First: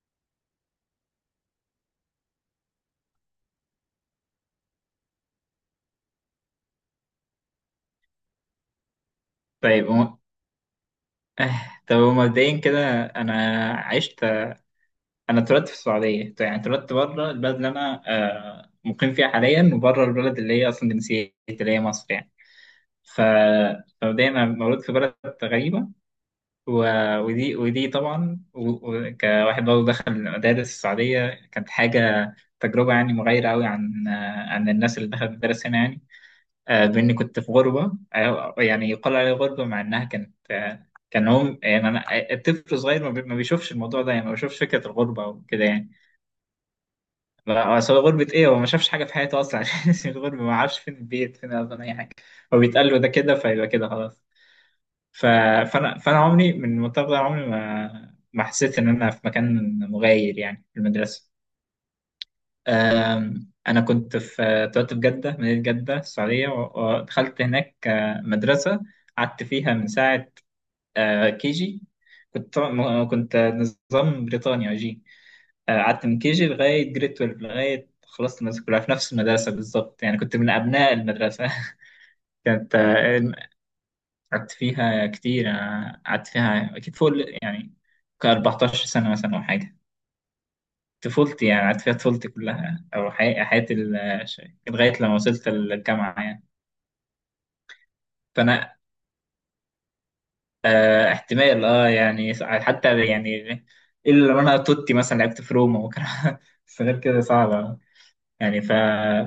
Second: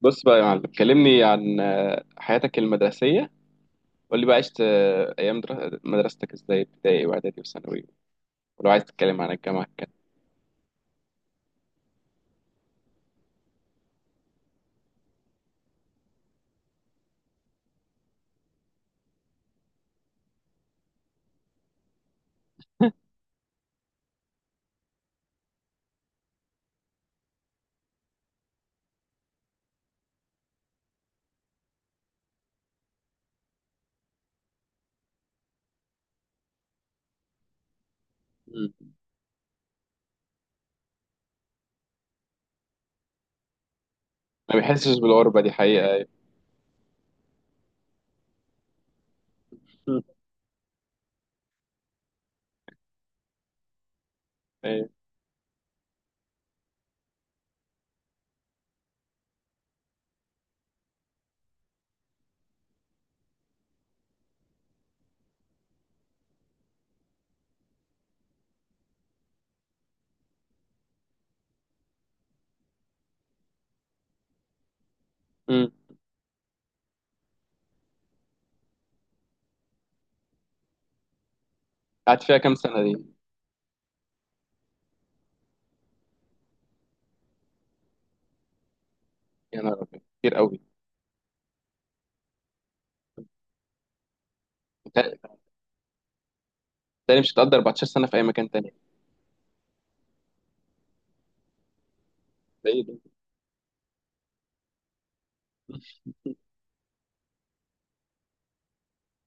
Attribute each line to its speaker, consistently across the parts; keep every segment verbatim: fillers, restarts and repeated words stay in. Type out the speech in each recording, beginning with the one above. Speaker 1: بص بقى يا معلم، كلمني عن آه، حياتك المدرسية. قول لي بقى، عشت آه، أيام در- مدرستك إزاي، ابتدائي وإعدادي وثانوي. ولو عايز تتكلم عن الجامعة
Speaker 2: طيب
Speaker 1: كده.
Speaker 2: هو- آه، طب هو مبدئيا كده انا عشت انا اتولدت في السعوديه. طيب، يعني اتولدت بره البلد اللي انا آه، مقيم فيها حاليا، وبره البلد اللي هي اصلا جنسيتي، اللي هي مصر يعني. ف فمبدئيا انا مولود في بلد غريبه، و... ودي ودي طبعا، و... و... كواحد برضه دخل مدارس السعوديه، كانت حاجه تجربه يعني مغايره قوي عن آه، عن الناس اللي دخلت مدارس هنا يعني. آه، بإني كنت في غربة، آه،
Speaker 1: مم.
Speaker 2: يعني يقال عليها غربة، مع إنها كانت آه، كان هم يعني أنا آه، الطفل الصغير ما بي- ما بيشوفش الموضوع ده، يعني ما
Speaker 1: ما
Speaker 2: بيشوفش فكرة
Speaker 1: بيحسش
Speaker 2: الغربة
Speaker 1: بالغربة دي
Speaker 2: وكده
Speaker 1: حقيقة،
Speaker 2: يعني.
Speaker 1: أيوة.
Speaker 2: لا، أصل هو غربة إيه؟ هو ما شافش حاجة في حياته أصلا عشان
Speaker 1: مم.
Speaker 2: اسم الغربة، ما عارفش فين البيت، فين أصلا أي حاجة. هو بيتقال له ده كده فيبقى كده خلاص.
Speaker 1: أيوة.
Speaker 2: ف... فأنا فأنا عمري من المنطقة ده، عمري ما ما حسيت إن أنا في مكان مغاير، يعني في المدرسة. آم، أنا كنت في طلعت في جدة، مدينة جدة السعودية، و- ودخلت هناك آه، مدرسة قعدت فيها من ساعة آه، كي جي. كنت طبعاً- م- كنت نظام بريطانيا جي.
Speaker 1: أمم.
Speaker 2: آه، قعدت من كي جي لغاية جريد اتناشر، لغاية خلصت المدرسة كلها في نفس المدرسة بالظبط، يعني كنت من أبناء المدرسة
Speaker 1: قعدت فيها كام
Speaker 2: كانت
Speaker 1: سنة دي؟
Speaker 2: آه، قعدت فيها كتير، أنا قعدت فيها أكيد فوق ال- يعني ك 14 سنة مثلا أو
Speaker 1: يا
Speaker 2: حاجة.
Speaker 1: نهار أبيض، كتير قوي.
Speaker 2: طفولتي، يعني قعدت فيها طفولتي كلها، او حي- حياتي ال- ش- لغايه لما
Speaker 1: تا-
Speaker 2: وصلت الجامعه يعني.
Speaker 1: تاني مش هتقدر 14 سنة في أي مكان تاني.
Speaker 2: فانا آه احتمال، اه يعني س-
Speaker 1: ده ايه ده؟
Speaker 2: حتى يعني، الا لو انا توتي مثلا لعبت في روما وكان بس غير كده صعبه يعني. ف...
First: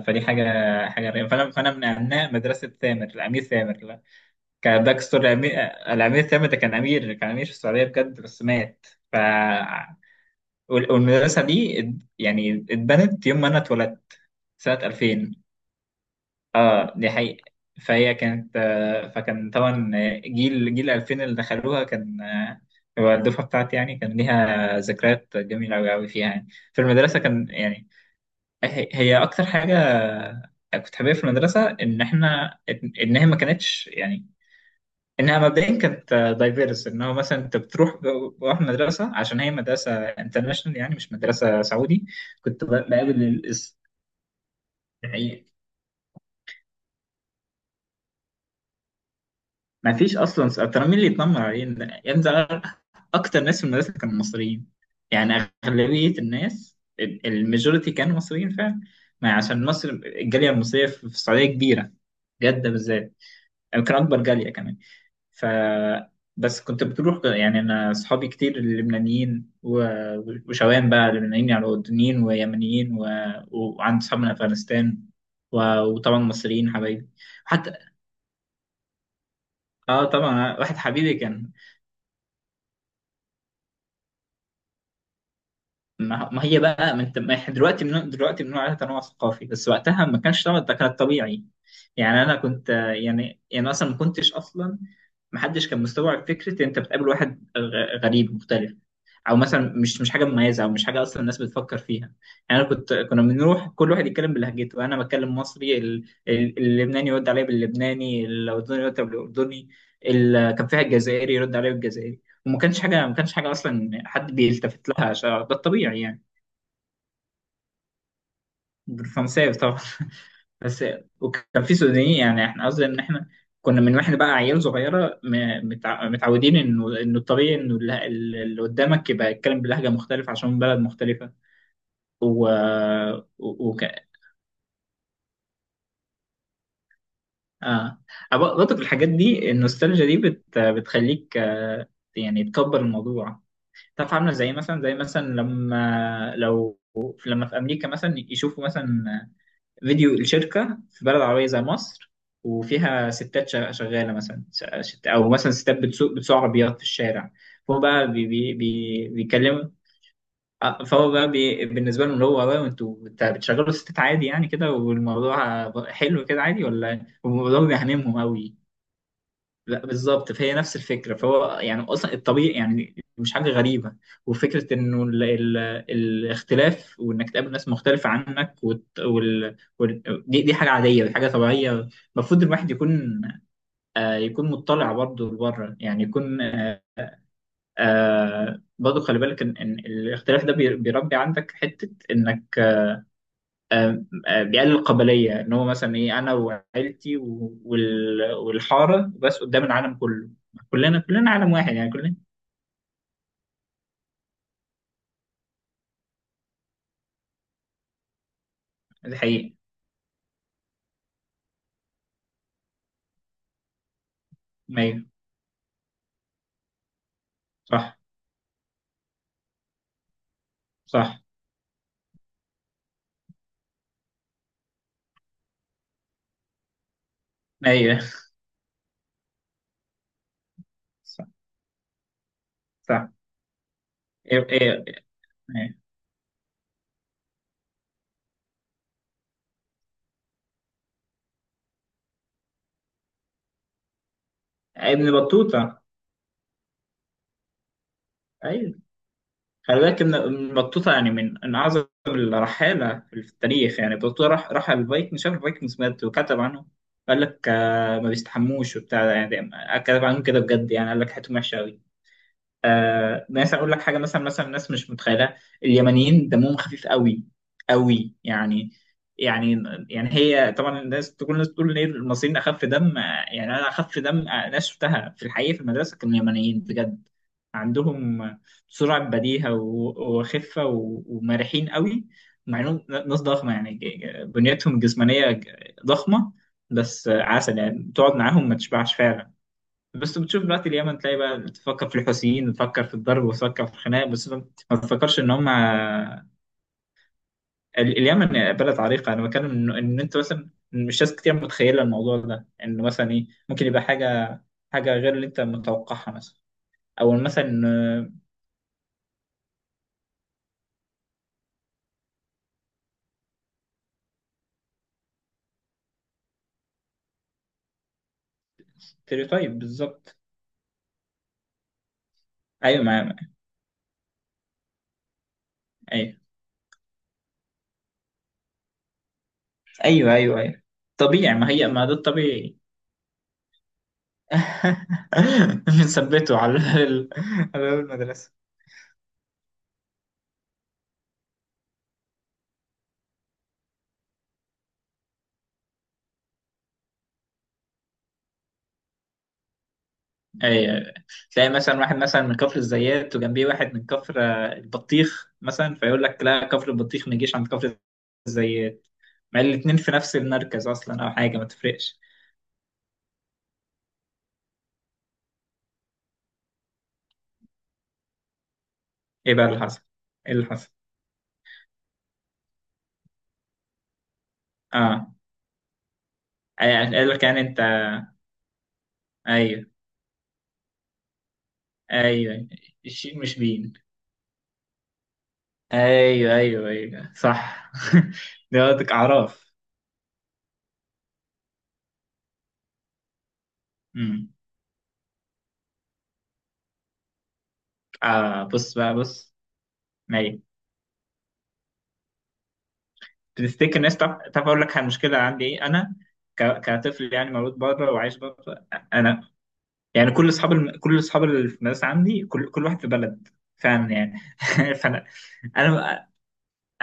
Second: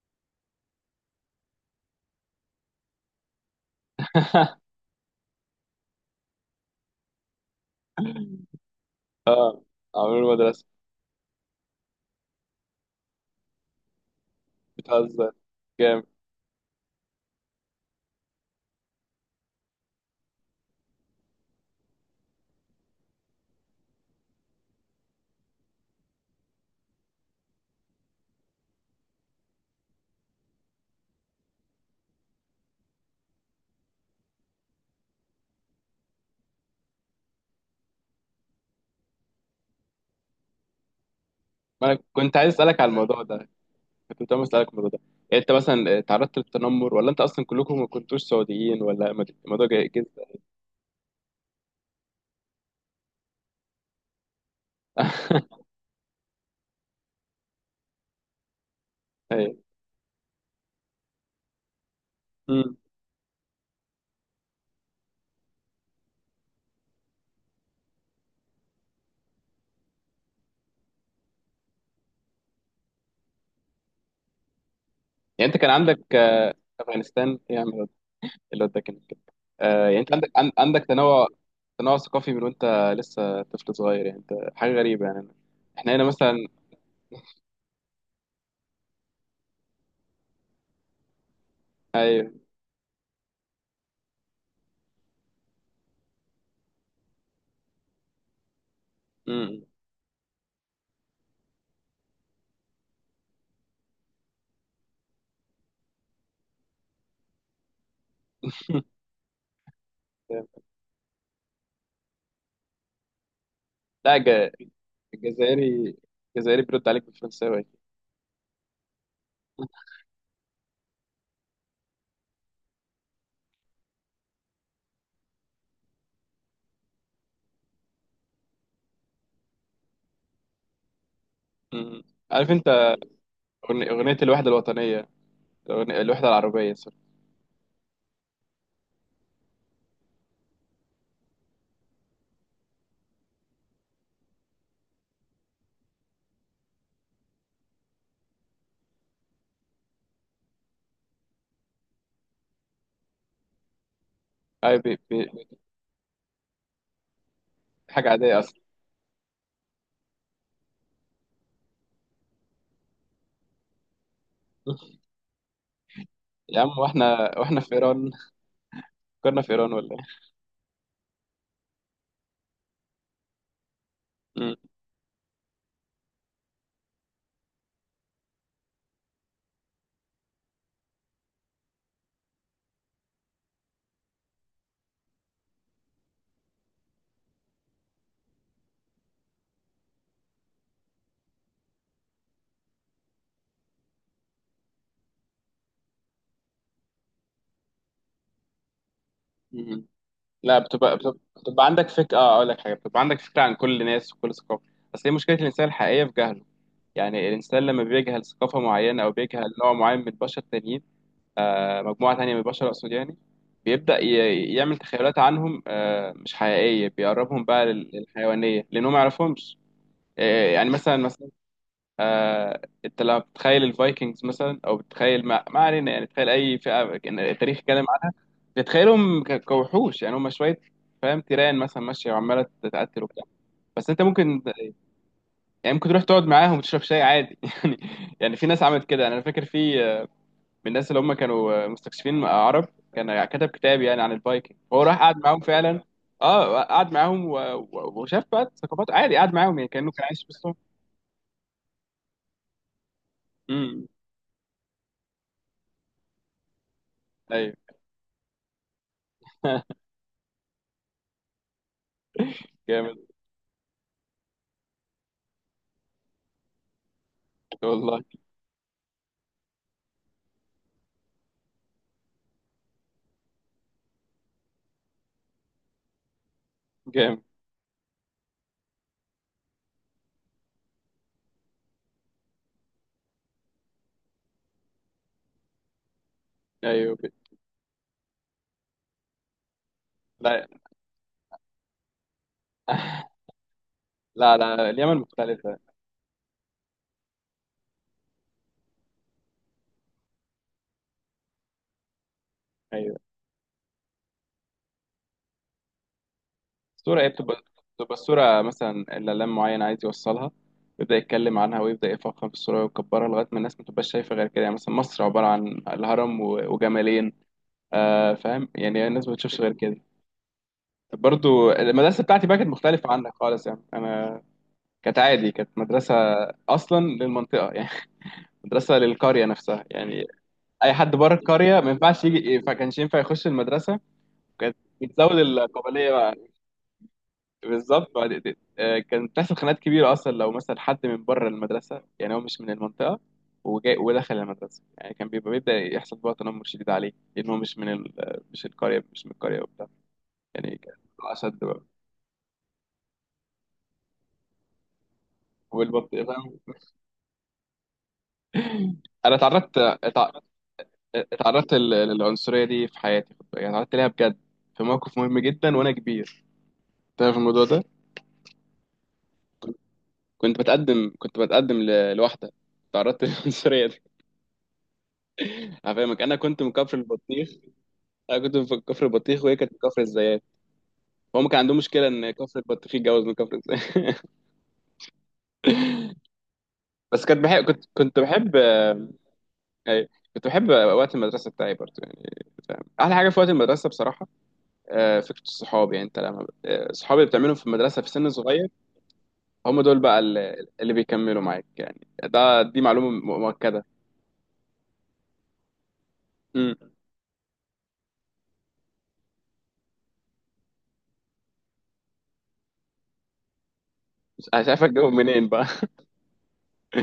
Speaker 2: فدي حاجه حاجه غريبه. فانا فانا من ابناء مدرسه ثامر، الامير ثامر. لا، كان باك ستوري الامير الامير ثامر ده كان امير كان امير في السعوديه بجد، بس مات. ف
Speaker 1: اه، عمرو المدرسة؟
Speaker 2: وال- والمدرسه دي ات- يعني اتبنت يوم ما انا اتولدت، سنة
Speaker 1: بتهزر.
Speaker 2: ألفين.
Speaker 1: جامد.
Speaker 2: اه، دي حقيقة. فهي كانت آه، فكان طبعا جيل جيل ألفين اللي دخلوها كان آه، هو الدفعة بتاعتي، يعني كان ليها ذكريات جميلة أوي أوي فيها، يعني في المدرسة كان يعني. هي هي أكتر حاجة كنت حاببها في المدرسة إن إحنا، إن هي ما كانتش يعني، إنها مبدئيا كانت دايفيرس. إن هو مثلا أنت بتروح بروح مدرسة عشان هي مدرسة انترناشونال، يعني مش مدرسة
Speaker 1: ما أنا
Speaker 2: سعودي.
Speaker 1: كنت عايز
Speaker 2: كنت
Speaker 1: أسألك على الموضوع
Speaker 2: بقابل
Speaker 1: ده، كنت عايز اسالك الموضوع ده. يعني
Speaker 2: الحقيقة.
Speaker 1: انت مثلا تعرضت للتنمر؟ ولا انت اصلا كلكم ما كنتوش سعوديين؟ ولا مد- الموضوع جاي
Speaker 2: ما
Speaker 1: جد؟
Speaker 2: فيش اصلا س- ترى مين اللي يتنمر علينا يا ابني ده؟ اكتر ناس في المدرسه كانوا مصريين، يعني اغلبيه الناس، الماجوريتي كانوا مصريين فعلا. ما
Speaker 1: أيوة.
Speaker 2: عشان مصر، الجاليه المصريه في في السعوديه كبيره. جده
Speaker 1: أمم.
Speaker 2: بالذات، يعني كان اكبر جاليه كمان. ف بس كنت بتروح، يعني انا اصحابي كتير لبنانيين، و- وشوام بقى، لبنانيين يعني، اردنيين ويمنيين، و... وعندي اصحاب من افغانستان،
Speaker 1: يعني
Speaker 2: و...
Speaker 1: انت كان عندك
Speaker 2: وطبعا
Speaker 1: آه،
Speaker 2: مصريين حبايبي
Speaker 1: افغانستان ايه يا عم؟
Speaker 2: حتى.
Speaker 1: الواد- الواد ده كان كده. آه، يعني
Speaker 2: اه
Speaker 1: انت عندك عن-
Speaker 2: طبعا، واحد
Speaker 1: عندك
Speaker 2: حبيبي
Speaker 1: تنوع.
Speaker 2: كان.
Speaker 1: تنوع ثقافي، من وانت لسه طفل صغير، يعني انت حاجه غريبه. يعني احنا هنا
Speaker 2: ما ما
Speaker 1: مثلا.
Speaker 2: هي بقى من، ما احنا دلوقتي من دلوقتي بنقول عليها تنوع ثقافي، بس وقتها ما كانش، طبعا ده كان طبيعي. يعني
Speaker 1: ايوه.
Speaker 2: انا كنت آه، يعني يعني اصلا ما كنتش، اصلا ما حدش كان مستوعب فكره انت بتقابل واحد غ- غريب مختلف. او
Speaker 1: أمم.
Speaker 2: مثلا مش مش حاجه مميزه، او مش حاجه اصلا الناس بتفكر فيها. يعني انا كنت كنا بنروح كل واحد يتكلم بلهجته، انا بتكلم مصري، ال- ال- اللبناني يرد عليا باللبناني، الاردني يرد عليا بالاردني. ال- كان فيها الجزائري يرد عليا بالجزائري، وما كانش حاجه، ما كانش حاجه اصلا
Speaker 1: لا،
Speaker 2: حد
Speaker 1: الج-
Speaker 2: بيلتفت لها عشان ده
Speaker 1: الجزائري
Speaker 2: الطبيعي يعني.
Speaker 1: الجزائري بيرد عليك بالفرنساوي.
Speaker 2: فرنساوي طبعا بس وكان في سودانيين، يعني احنا قصدي ان احنا كنا من، واحنا بقى عيال صغيره م- متع- متعودين انه انه الطبيعي انه الل- اللي قدامك يبقى يتكلم بلهجه مختلفه عشان بلد مختلفه.
Speaker 1: أمم.
Speaker 2: و,
Speaker 1: عارف انت،
Speaker 2: و... وك...
Speaker 1: أغني- اغنيه الوحده الوطنيه، الأغنية- الوحده العربيه، سوري.
Speaker 2: اه، أب- برضك الحاجات دي، النوستالجيا دي بت... بتخليك آه، يعني تكبر الموضوع. تعرف عامله زي مثلا، زي مثلا لما لو لما في امريكا مثلا يشوفوا مثلا فيديو الشركة في بلد عربية زي مصر، وفيها ستات شغ- شغالة مثلا، ش-
Speaker 1: ايوه،
Speaker 2: شت- أو مثلا ستات بتسوق بتسوق عربيات في الشارع. فهو
Speaker 1: حاجة
Speaker 2: بقى بي
Speaker 1: عادية
Speaker 2: بي
Speaker 1: أصلا.
Speaker 2: بي بيكلموا، آه، فهو بقى بي بالنسبة لهم، اللي هو "واو، انتوا بت- بتشغلوا ستات عادي يعني كده، والموضوع حلو كده
Speaker 1: يا
Speaker 2: عادي،
Speaker 1: عم
Speaker 2: ولا
Speaker 1: واحنا واحنا
Speaker 2: الموضوع
Speaker 1: في إيران،
Speaker 2: بيهممهم أوي؟"
Speaker 1: كنا في إيران
Speaker 2: لا،
Speaker 1: ولا إيه؟
Speaker 2: بالظبط، فهي نفس الفكره، فهو يعني اصلا الطبيعي، يعني مش حاجه غريبه.
Speaker 1: مم.
Speaker 2: وفكره انه ال ال الاختلاف، وانك تقابل ناس مختلفه عنك، وت وال وال دي, دي حاجه عاديه، دي حاجه طبيعيه. المفروض الواحد يكون آه يكون مطلع برضه لبره، يعني يكون آه برضه خلي بالك ان إن الاختلاف ده بي- بيربي عندك حته انك آه بيقلل القبليه، ان هو مثلا ايه، انا وعيلتي و- وال- والحاره بس، قدام
Speaker 1: مم.
Speaker 2: العالم كله.
Speaker 1: لا، بتبقى
Speaker 2: كلنا
Speaker 1: بتبقى,
Speaker 2: كلنا عالم
Speaker 1: بتبقى
Speaker 2: واحد،
Speaker 1: عندك
Speaker 2: يعني كلنا.
Speaker 1: فكرة، آه أقول لك حاجة، بتبقى عندك فكرة عن كل ناس وكل ثقافة. بس هي مشكلة الإنسان الحقيقية في جهله. يعني الإنسان لما بيجهل ثقافة معينة، أو
Speaker 2: دي
Speaker 1: بيجهل
Speaker 2: حقيقة.
Speaker 1: نوع معين من البشر التانيين، آه، مجموعة تانية من البشر أقصد، يعني بيبدأ ي- يعمل
Speaker 2: أيوة،
Speaker 1: تخيلات عنهم، آه، مش حقيقية، بيقربهم بقى لل-
Speaker 2: صح
Speaker 1: للحيوانية لأنهم ما يعرفهمش. آه، يعني مثلا،
Speaker 2: صح.
Speaker 1: مثلا آه، انت لما بتتخيل الفايكنجز مثلا، او بتتخيل، ما, ما علينا، يعني تخيل اي فئه كان التاريخ اتكلم
Speaker 2: أيوة،
Speaker 1: عنها، بتتخيلهم ك- كوحوش، يعني هم شويه، فاهم،
Speaker 2: صح
Speaker 1: تيران مثلا ماشيه وعماله تقتل
Speaker 2: صح.
Speaker 1: وبتاع. بس انت ممكن،
Speaker 2: إيه، إيه،
Speaker 1: يعني
Speaker 2: إيه.
Speaker 1: ممكن تروح تقعد معاهم وتشرب شاي عادي، يعني. يعني في ناس عملت كده، يعني انا فاكر في آه، من الناس اللي هم كانوا آه، مستكشفين آه، عرب، كان كتب كتاب يعني عن الفايكنج، فهو راح
Speaker 2: ابن
Speaker 1: قعد معاهم فعلا.
Speaker 2: بطوطة.
Speaker 1: اه، قعد معاهم و- و- وشاف بقى
Speaker 2: أيوه،
Speaker 1: ثقافات عادي، قعد معاهم يعني
Speaker 2: خلي
Speaker 1: كانه
Speaker 2: بالك
Speaker 1: كان
Speaker 2: إن
Speaker 1: عايش في
Speaker 2: ابن
Speaker 1: وسطهم.
Speaker 2: بطوطة يعني من من أعظم الرحالة في التاريخ.
Speaker 1: امم.
Speaker 2: يعني بطوطة راح راح الفايكنج، شاف الفايكنجز، مات وكتب عنه. قال لك
Speaker 1: ايوه.
Speaker 2: آه، ما بيستحموش وبتاع، يعني ده- يعني. كتب عنهم كده بجد، يعني قال لك حياتهم وحشة أوي.
Speaker 1: جامد.
Speaker 2: آه ناس، اقول لك حاجه. مثلا مثلا ناس مش متخيله، اليمنيين دمهم خفيف قوي،
Speaker 1: والله
Speaker 2: قوي يعني يعني يعني. هي طبعا الناس تقول الناس تقول ليه المصريين اخف دم، آه، يعني انا اخف دم، آه، ناس شفتها في الحقيقه في المدرسه كانوا يمنيين بجد.
Speaker 1: جامد.
Speaker 2: عندهم سرعه بديهه و- وخفه و- ومرحين قوي، مع انهم ناس ضخمه. يعني ج- بنيتهم الجسمانيه ج- ضخمه.
Speaker 1: ايوه.
Speaker 2: بس آه، عسل، يعني تقعد معاهم ما تشبعش فعلا. بس بتشوف
Speaker 1: لا،
Speaker 2: دلوقتي اليمن، تلاقي بقى بتفكر في الحوثيين، وتفكر في الضرب، وتفكر في الخناق. بس
Speaker 1: لا،
Speaker 2: ما
Speaker 1: لا،
Speaker 2: ما
Speaker 1: اليمن
Speaker 2: تفكرش ان هم
Speaker 1: مختلفه.
Speaker 2: ال- اليمن بلد عريقه. انا بتكلم ان إن انت مثلا، مش ناس كتير متخيله الموضوع ده، ان
Speaker 1: ايوه.
Speaker 2: مثلا ايه، ممكن يبقى حاجه حاجه غير اللي انت متوقعها، مثلا
Speaker 1: الصوره ايه
Speaker 2: او
Speaker 1: بتبقى؟ بتبقى
Speaker 2: مثلا.
Speaker 1: الصوره مثلا، الاعلام معين عايز يوصلها، يبدا يتكلم عنها ويبدا يفخم في الصوره ويكبرها لغايه ما الناس ما تبقاش شايفه غير كده. يعني مثلا مصر عباره عن الهرم و- وجمالين. آه فاهم، يعني الناس ما بتشوفش غير
Speaker 2: ستيريوتايب
Speaker 1: كده.
Speaker 2: بالظبط.
Speaker 1: برضو المدرسه بتاعتي بقى كانت
Speaker 2: ايوه،
Speaker 1: مختلفه عنك
Speaker 2: معايا.
Speaker 1: خالص، يعني انا كانت عادي، كانت مدرسه
Speaker 2: ايوه،
Speaker 1: اصلا للمنطقه، يعني مدرسه للقريه نفسها يعني.
Speaker 2: ايوه، ايوه، ايوه.
Speaker 1: اي حد بره
Speaker 2: طبيعي، ما
Speaker 1: القريه
Speaker 2: هي،
Speaker 1: ما
Speaker 2: ما ده
Speaker 1: ينفعش يجي، ما
Speaker 2: الطبيعي
Speaker 1: كانش ينفع يخش المدرسه. كانت بتزود القابليه بقى.
Speaker 2: بنثبته على ال- على
Speaker 1: بالظبط،
Speaker 2: المدرسه
Speaker 1: بعد- آه، كان بتحصل خناقات كبيره اصلا لو مثلا حد من بره المدرسه، يعني هو مش من المنطقه وجاي ودخل المدرسه، يعني كان بيبقى بيبدا يحصل بقى تنمر شديد عليه، لان هو مش من ال... مش القريه مش من القريه وبتاع. يعني كان
Speaker 2: اي.
Speaker 1: الموضوع اشد
Speaker 2: تلاقي
Speaker 1: بقى.
Speaker 2: مثلا واحد مثلا من كفر الزيات، وجنبيه واحد من كفر آه، البطيخ مثلا،
Speaker 1: والبط،
Speaker 2: فيقول لك
Speaker 1: فاهم.
Speaker 2: لا، كفر البطيخ ما يجيش عند كفر الزيات،
Speaker 1: انا
Speaker 2: مع
Speaker 1: اتعرضت
Speaker 2: الاتنين في
Speaker 1: اتع-
Speaker 2: نفس المركز اصلا، او حاجه ما
Speaker 1: اتعرضت لل-
Speaker 2: تفرقش.
Speaker 1: للعنصريه دي في حياتي، خد بالك. يعني اتعرضت ليها بجد، في موقف مهم جدا وانا كبير. تعرف الموضوع ده؟
Speaker 2: ايه بقى اللي حصل؟ ايه
Speaker 1: كنت
Speaker 2: اللي حصل؟
Speaker 1: بتقدم كنت بتقدم ل- لواحده. تعرضت للعنصريه دي.
Speaker 2: اه،
Speaker 1: انا فاهمك. انا كنت من
Speaker 2: أي-
Speaker 1: كفر
Speaker 2: قال لك
Speaker 1: البطيخ
Speaker 2: يعني انت.
Speaker 1: انا كنت من كفر البطيخ وهي كانت
Speaker 2: ايوه،
Speaker 1: من كفر الزيات. هم كان عندهم مشكله ان كفر
Speaker 2: ايوه.
Speaker 1: البطيخ يتجوز من
Speaker 2: الشين
Speaker 1: كفر
Speaker 2: مش بين.
Speaker 1: الزيات.
Speaker 2: ايوه، ايوه،
Speaker 1: بس
Speaker 2: ايوه،
Speaker 1: كنت بحب كنت
Speaker 2: صح
Speaker 1: كنت بحب
Speaker 2: ده
Speaker 1: آه،
Speaker 2: قصدك اعراف.
Speaker 1: أي- كنت بحب وقت المدرسه بتاعي برضه، يعني فاهم، احلى حاجه في وقت المدرسه بصراحه.
Speaker 2: امم.
Speaker 1: آه، فكره الصحاب. يعني انت لما آه، الصحاب اللي بتعملهم في المدرسه في سن
Speaker 2: اه،
Speaker 1: صغير،
Speaker 2: بص بقى بص.
Speaker 1: هم دول بقى اللي اللي بيكملوا معاك. يعني ده دي معلومه م- مؤكده.
Speaker 2: تفتكر الناس، تعرف، تعرف اقول لك المشكله عندي ايه، انا ك...
Speaker 1: امم.
Speaker 2: كطفل يعني، مولود بره وعايش بره. انا يعني كل اصحاب الم... كل اصحاب اللي في المدرسه عندي، كل كل واحد في بلد فعلا يعني
Speaker 1: مش عارف اجيبهم
Speaker 2: فانا
Speaker 1: منين بقى.
Speaker 2: انا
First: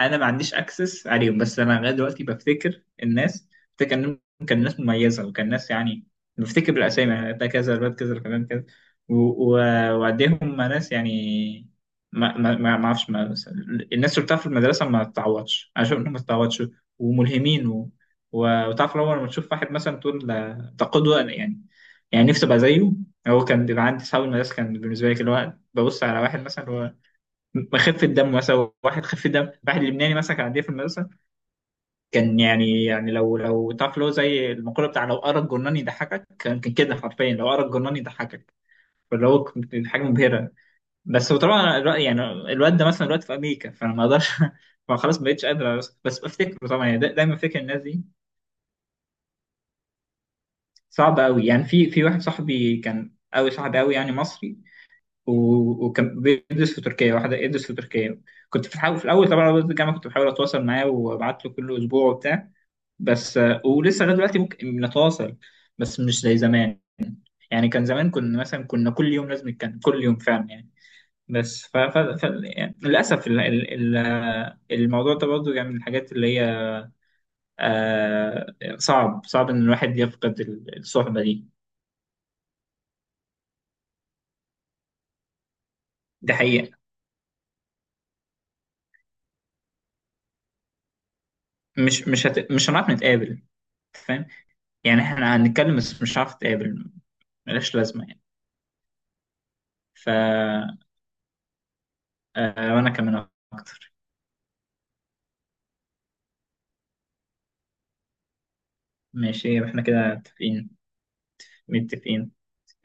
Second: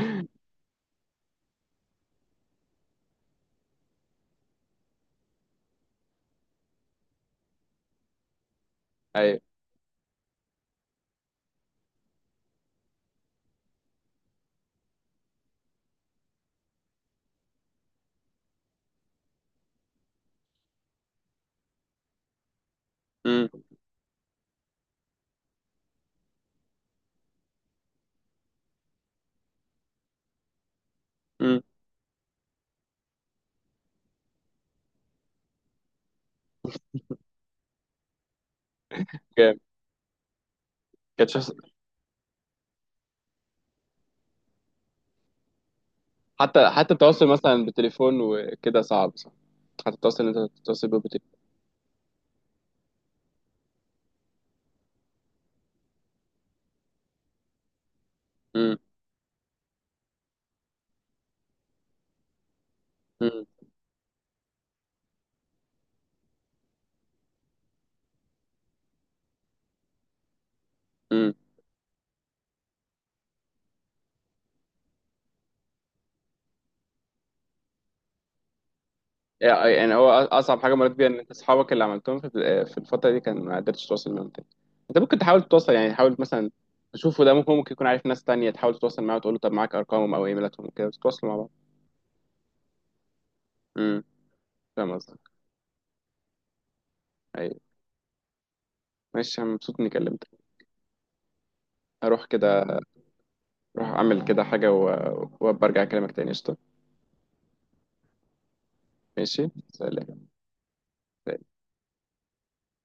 Speaker 2: انا ما عنديش اكسس عليهم. بس انا لغايه دلوقتي بفتكر الناس، بفتكر انهم كان ناس مميزه، وكان ناس يعني. بفتكر بالاسامي، يعني ده كذا الواد، كذا الفلان كذا،
Speaker 1: ايوه.
Speaker 2: و- و- وقديهم ناس يعني. ما ما ما ما اعرفش ما بس- الناس اللي بتعرف في المدرسه ما تتعوضش، انا شايف انهم ما تتعوضش، وملهمين. و... و- وتعرف لو لما تشوف واحد مثلا تقول ده ده قدوه، يعني يعني نفسي ابقى زيه. هو
Speaker 1: امم.
Speaker 2: كان بيبقى عندي صحاب المدرسه، كان بالنسبه لي كده، اللي هو ببص على واحد مثلا خفة دم مثلا، واحد خفة دم، واحد لبناني مثلا كان عندي في المدرسة.
Speaker 1: امم.
Speaker 2: كان يعني يعني لو لو تعرف اللي هو زي المقولة بتاع، لو قرا الجرنان يضحكك، كان كان كده حرفيا لو قرا الجرنان يضحكك. فاللي هو
Speaker 1: جامد.
Speaker 2: كانت حاجة مبهرة.
Speaker 1: كانت
Speaker 2: بس هو
Speaker 1: شخص.
Speaker 2: طبعا الواد- يعني الواد ده مثلا دلوقتي في أمريكا، فأنا ما أقدرش فخلاص ما بقتش قادر، بس, بس بفتكره
Speaker 1: حتى
Speaker 2: طبعا،
Speaker 1: حتى
Speaker 2: يعني دا-
Speaker 1: التواصل
Speaker 2: دايما فاكر
Speaker 1: مثلا
Speaker 2: الناس دي.
Speaker 1: بالتليفون وكده صعب، صح؟ حتى التواصل اللي انت تتواصل بيه
Speaker 2: صعبة
Speaker 1: بالتليفون.
Speaker 2: أوي، يعني في في واحد صاحبي كان أوي، صاحبي أوي يعني، مصري، و- وكان بيدرس في تركيا، واحد يدرس في تركيا. كنت
Speaker 1: امم.
Speaker 2: بحاول في الاول طبعا، وقت الجامعه كنت بحاول اتواصل معاه، وابعت له كل اسبوع وبتاع. بس
Speaker 1: امم.
Speaker 2: آه، ولسه لغايه دلوقتي ممكن نتواصل، بس مش زي زمان. يعني كان زمان كنا مثلا، كنا كل يوم لازم نتكلم كل يوم فعلا يعني.
Speaker 1: امم.
Speaker 2: بس ف... ف... ف... يعني للاسف ال... ال... ال... آه، الموضوع ده برضه يعني من الحاجات اللي هي آه صعب صعب ان
Speaker 1: يعني يعني
Speaker 2: الواحد
Speaker 1: هو أص-
Speaker 2: يفقد
Speaker 1: اصعب حاجه
Speaker 2: ال-
Speaker 1: مريت بيها، ان
Speaker 2: الصحبه
Speaker 1: انت
Speaker 2: دي.
Speaker 1: اصحابك اللي عملتهم في في الفتره دي كان ما قدرتش تتواصل معاهم تاني. انت ممكن تحاول تتواصل، يعني حاول
Speaker 2: دي
Speaker 1: مثلا
Speaker 2: حقيقه.
Speaker 1: تشوفه، ده ممكن ممكن يكون عارف ناس تانية، تحاول تتواصل معاه وتقول له، طب معاك ارقامهم او ايميلاتهم وكده تتواصلوا مع بعض.
Speaker 2: مش مش هت... مش هنعرف نتقابل.
Speaker 1: امم،
Speaker 2: فاهم؟
Speaker 1: فاهم
Speaker 2: يعني
Speaker 1: قصدك.
Speaker 2: احنا هنتكلم، بس مش هنعرف نتقابل،
Speaker 1: ايوه،
Speaker 2: ملهاش لازمة يعني.
Speaker 1: ماشي. انا مبسوط اني
Speaker 2: ف
Speaker 1: كلمتك. اروح
Speaker 2: آه،
Speaker 1: كده.
Speaker 2: وأنا كمان،
Speaker 1: اروح
Speaker 2: أكتر.
Speaker 1: اعمل كده حاجه، و- وابقى ارجع اكلمك تاني. قشطه.
Speaker 2: ماشي،
Speaker 1: ماشي.
Speaker 2: يبقى إحنا كده
Speaker 1: سلام.
Speaker 2: متفقين. متفقين.